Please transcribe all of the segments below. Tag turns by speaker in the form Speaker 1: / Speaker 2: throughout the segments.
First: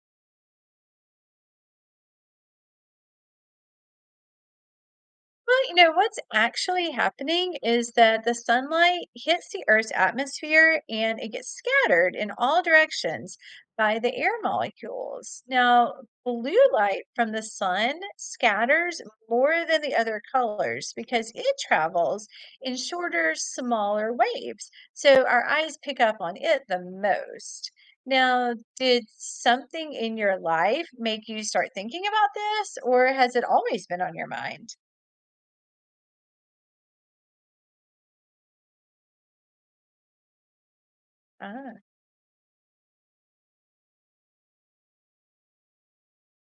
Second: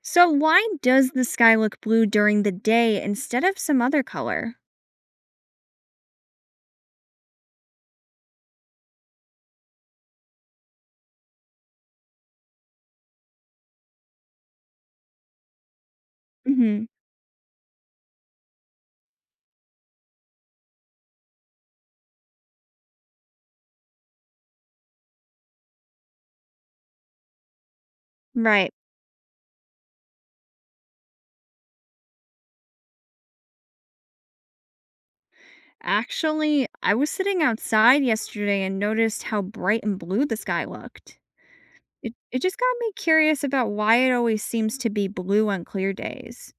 Speaker 1: So why does the sky look blue during the day instead of some other color?
Speaker 2: Well, what's actually happening is that the sunlight hits the Earth's atmosphere and it gets scattered in all directions by the air molecules. Now, blue
Speaker 1: Hmm.
Speaker 2: light from the sun scatters more than the other colors because it travels in shorter, smaller waves. So our eyes pick up on it the most. Now,
Speaker 1: Right.
Speaker 2: did something in your life make you start thinking about this, or has it always been on your mind?
Speaker 1: Actually, I was sitting outside yesterday and noticed how bright and blue the sky looked.
Speaker 2: Ah.
Speaker 1: It just got me curious about why it always seems to be blue on clear days.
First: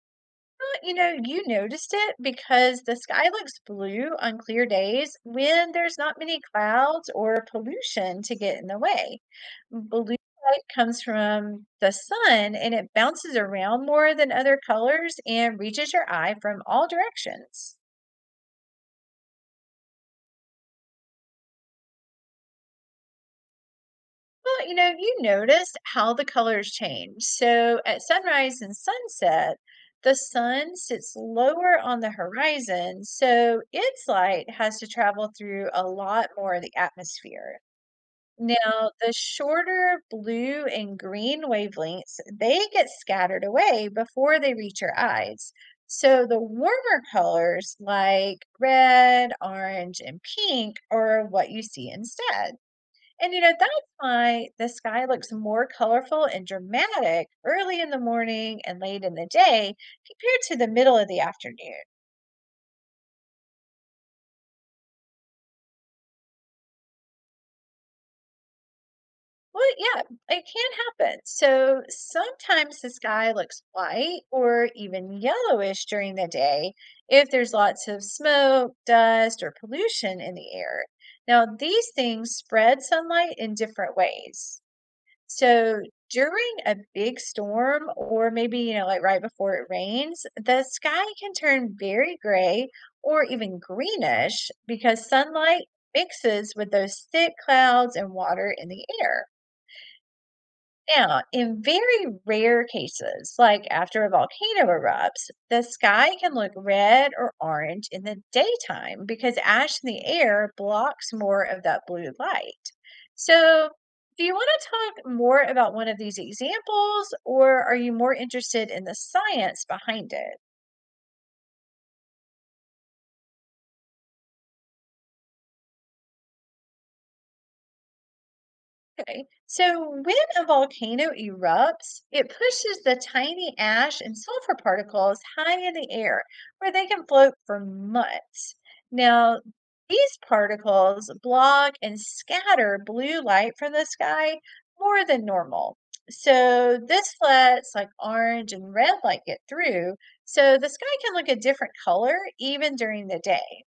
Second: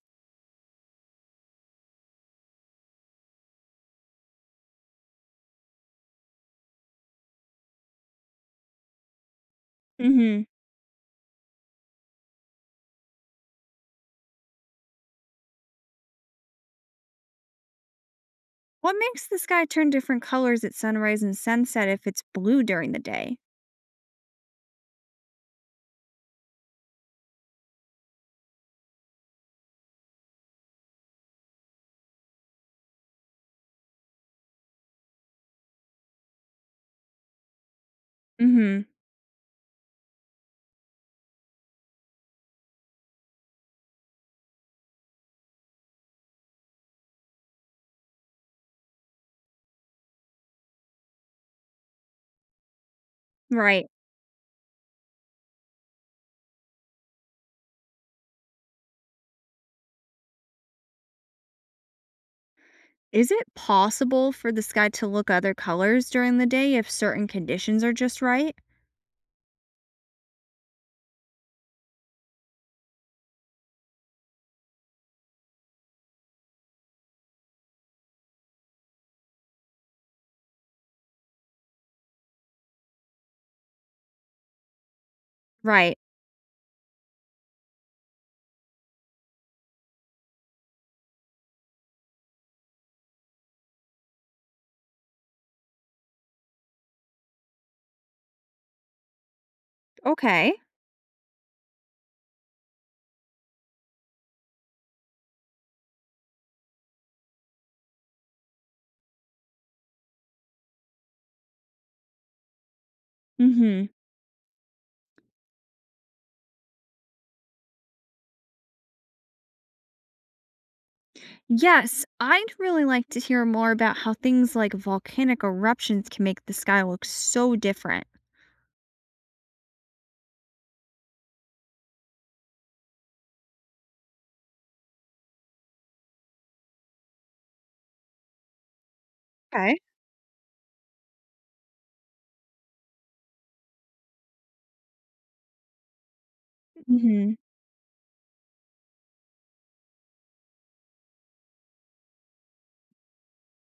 Speaker 2: You noticed it because the sky looks blue on clear days when there's not many clouds or pollution to get in the way. Blue
Speaker 1: Hmm.
Speaker 2: light comes from the sun and it bounces around more than other colors and reaches your eye from all directions.
Speaker 1: What makes the sky turn different colors at sunrise and sunset if it's blue during the day?
Speaker 2: Well, you noticed how the colors change. So at sunrise and sunset, the sun sits lower on the horizon, so its light has to travel through a lot more of the atmosphere.
Speaker 1: Hmm.
Speaker 2: Now, the shorter blue and green wavelengths, they get scattered away before they reach your eyes. So the warmer colors like red, orange, and pink are what you see instead. And that's
Speaker 1: Right.
Speaker 2: why the sky looks more colorful and dramatic early in the morning and late in the day compared to the middle of the afternoon.
Speaker 1: Is it possible for the sky to look other colors during the day if certain conditions are just right?
Speaker 2: Well, yeah, it can happen. So sometimes the sky looks white or even yellowish during the day if there's lots of smoke, dust, or pollution in the air. Now, these things spread sunlight in different ways. So
Speaker 1: Right.
Speaker 2: during a big storm, or maybe, like right before it rains, the sky can turn very gray or even greenish because sunlight mixes with those thick clouds and water in the air.
Speaker 1: Okay.
Speaker 2: Now, in very rare cases, like after a volcano erupts, the sky can look red or orange in the daytime because ash in the air blocks more of that blue light. So,
Speaker 1: Mhm.
Speaker 2: do you want to talk more about one of these examples, or are you more interested in the science behind it?
Speaker 1: Yes, I'd really like to hear more about how things like volcanic eruptions can make the sky look so different.
Speaker 2: Okay, so when a volcano erupts, it pushes the tiny ash and sulfur particles high in the air where they can float for months. Now,
Speaker 1: Okay.
Speaker 2: these particles block and scatter blue light from the sky more than normal. So, this
Speaker 1: Mhm.
Speaker 2: lets like orange and red light get through, so the sky can look a different color even during the day.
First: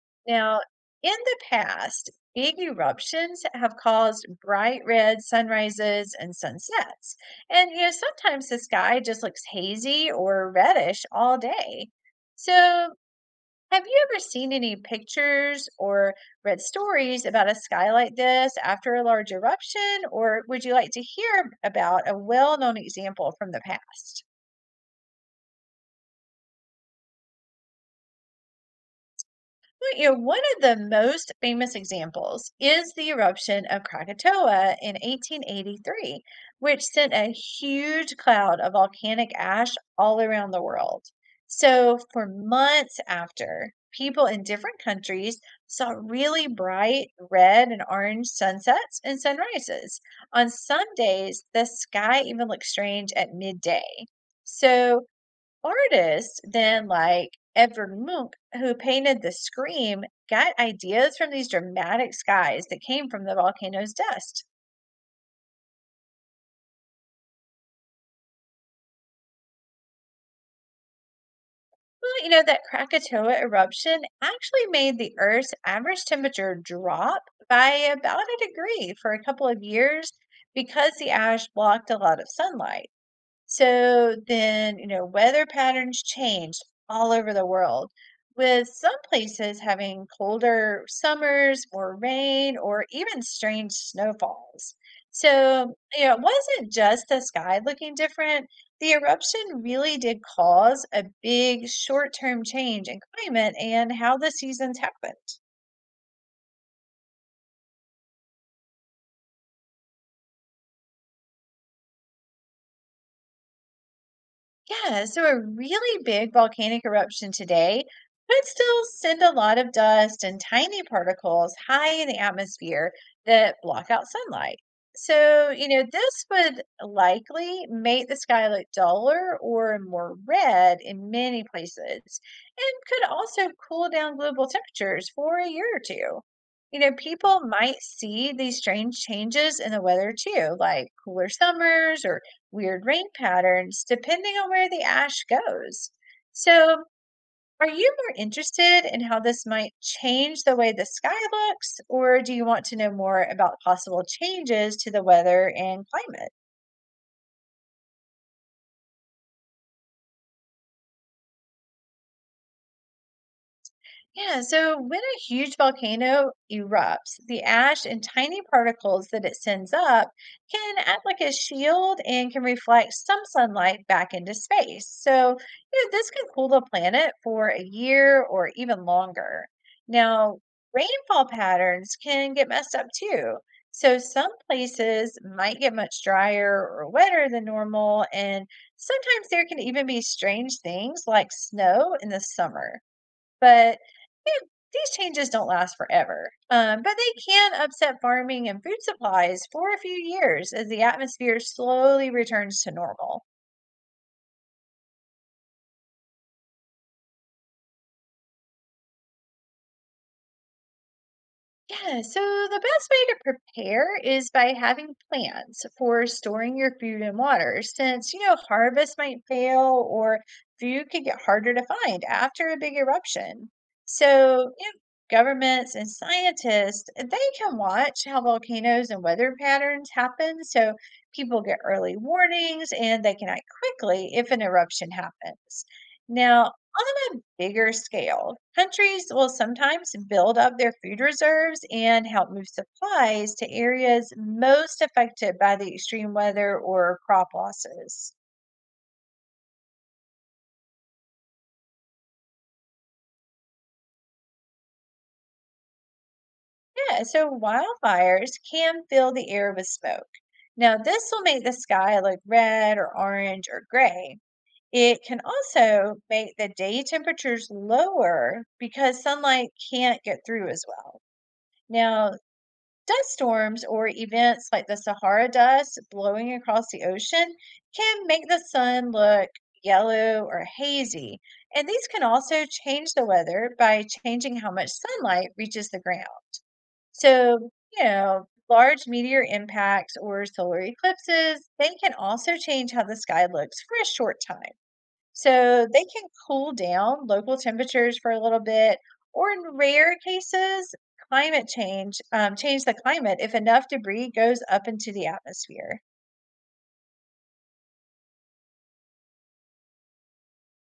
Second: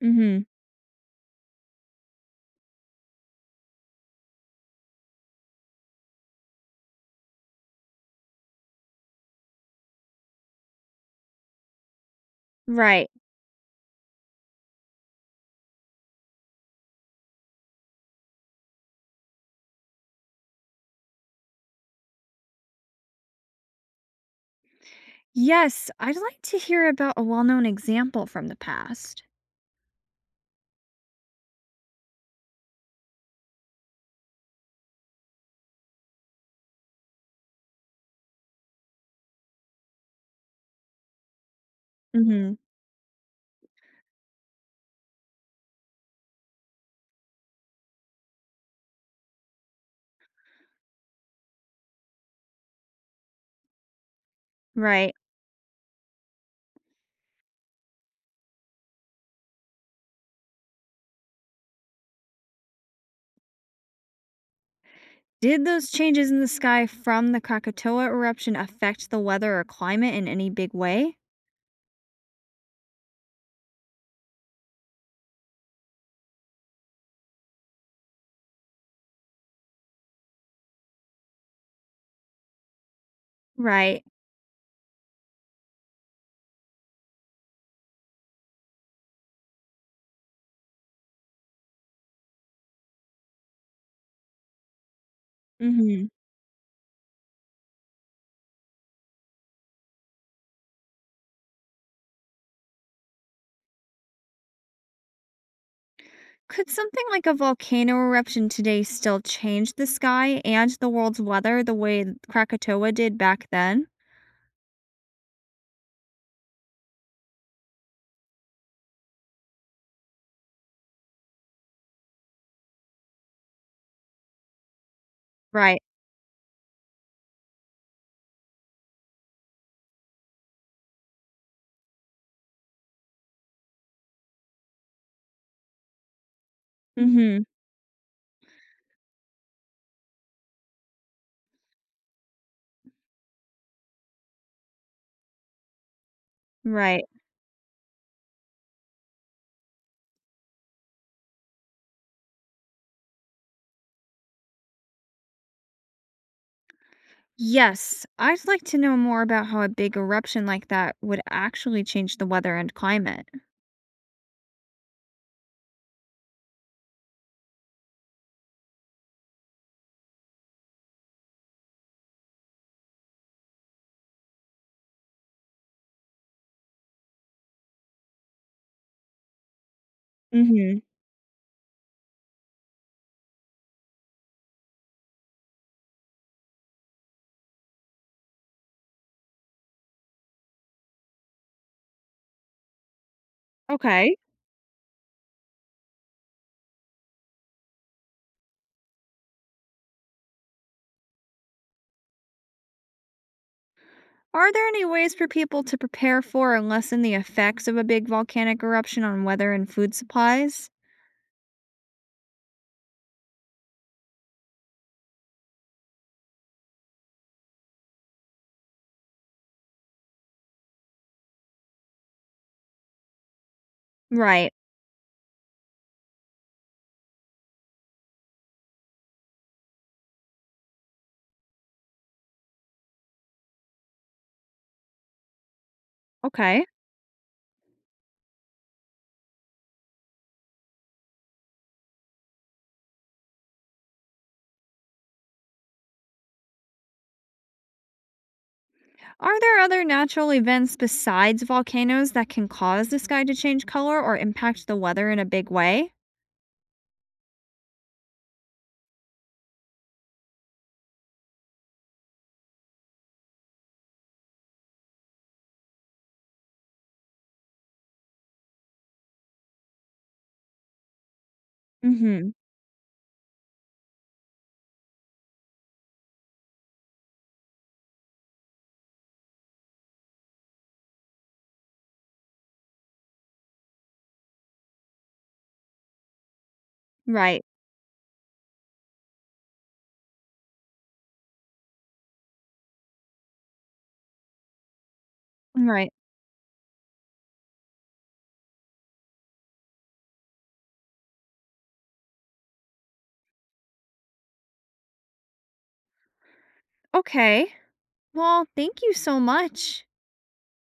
Speaker 1: Mhm.
Speaker 2: Now, in the past, big eruptions have caused bright red sunrises and sunsets. And sometimes the sky just looks hazy or reddish all day. So,
Speaker 1: Right.
Speaker 2: have you ever seen any pictures or read stories about a sky like this after a large eruption? Or would you like to hear about a well known example from the past?
Speaker 1: Yes, I'd like to hear about a well known example from the past.
Speaker 2: Well, one of the most famous examples is the eruption of Krakatoa in 1883, which sent a huge cloud of volcanic ash all around the world. So, for
Speaker 1: Mhm.
Speaker 2: months after, people in different countries saw really bright red and orange sunsets and sunrises. On some days, the sky even looked strange at midday. So,
Speaker 1: Right.
Speaker 2: artists then like Edvard Munch, who painted the Scream, got ideas from these dramatic skies that came from the volcano's dust.
Speaker 1: Did those changes in the sky from the Krakatoa eruption affect the weather or climate in any big way?
Speaker 2: Well, that Krakatoa eruption actually made the Earth's average temperature drop by about a degree for a couple of years because the ash blocked a lot of sunlight.
Speaker 1: Right.
Speaker 2: So then, weather patterns changed all over the world, with some places having colder summers, more rain, or even strange snowfalls. So, you
Speaker 1: Mhm.
Speaker 2: know, it wasn't just the sky looking different. The eruption really did cause a big short-term change in climate and how the seasons happened.
Speaker 1: Could something like a volcano eruption today still change the sky and the world's weather the way Krakatoa did back then?
Speaker 2: Yeah, so a really big volcanic eruption today could still send a lot of dust and tiny particles high in the atmosphere that block out sunlight. So, you
Speaker 1: Right.
Speaker 2: know, this would likely make the sky look duller or more red in many places and could also cool down global temperatures for a year or two. People
Speaker 1: Mhm.
Speaker 2: might see these strange changes in the weather too, like cooler summers or weird rain patterns depending on where the ash goes. So,
Speaker 1: Right.
Speaker 2: are you more interested in how this might change the way the sky looks, or do you want to know more about possible changes to the weather and climate?
Speaker 1: Yes, I'd like to know more about how a big eruption like that would actually change the weather and climate.
Speaker 2: Yeah, so when a huge volcano erupts, the ash and tiny particles that it sends up can act like a shield and can reflect some sunlight back into space. So, this can cool the planet for a year or even longer. Now,
Speaker 1: Mhm.
Speaker 2: rainfall patterns can get messed up too. So, some places might get much drier or wetter than normal, and sometimes there can even be strange things like snow in the summer. But
Speaker 1: Okay.
Speaker 2: you know, these changes don't last forever, but they can upset farming and food supplies for a few years as the atmosphere slowly returns to normal.
Speaker 1: Are there any ways for people to prepare for and lessen the effects of a big volcanic eruption on weather and food supplies?
Speaker 2: Yeah, so the best way to prepare is by having plans for storing your food and water, since, harvest might fail or food could get harder to find after a big eruption.
Speaker 1: Right.
Speaker 2: So, governments and scientists, they can watch how volcanoes and weather patterns happen, so people get early warnings and they can act quickly if an eruption happens. Now,
Speaker 1: Okay.
Speaker 2: on a bigger scale, countries will sometimes build up their food reserves and help move supplies to areas most affected by the extreme weather or crop losses.
Speaker 1: Are there other natural events besides volcanoes that can cause the sky to change color or impact the weather in a big way?
Speaker 2: Yeah, so wildfires can fill the air with smoke. Now, this will make the sky look red or orange or gray. It can also make the day temperatures lower because sunlight can't get through as well. Now,
Speaker 1: Mhm.
Speaker 2: dust storms or events like the Sahara dust blowing across the ocean can make the sun look yellow or hazy, and these can also change the weather by changing how much sunlight reaches the ground.
Speaker 1: Right.
Speaker 2: So, large meteor impacts or solar eclipses, they can also change how the sky looks for a short time. So they
Speaker 1: Right.
Speaker 2: can cool down local temperatures for a little bit, or in rare cases, climate change, change the climate if enough debris goes up into the atmosphere.
Speaker 1: Okay. Well, thank you so much.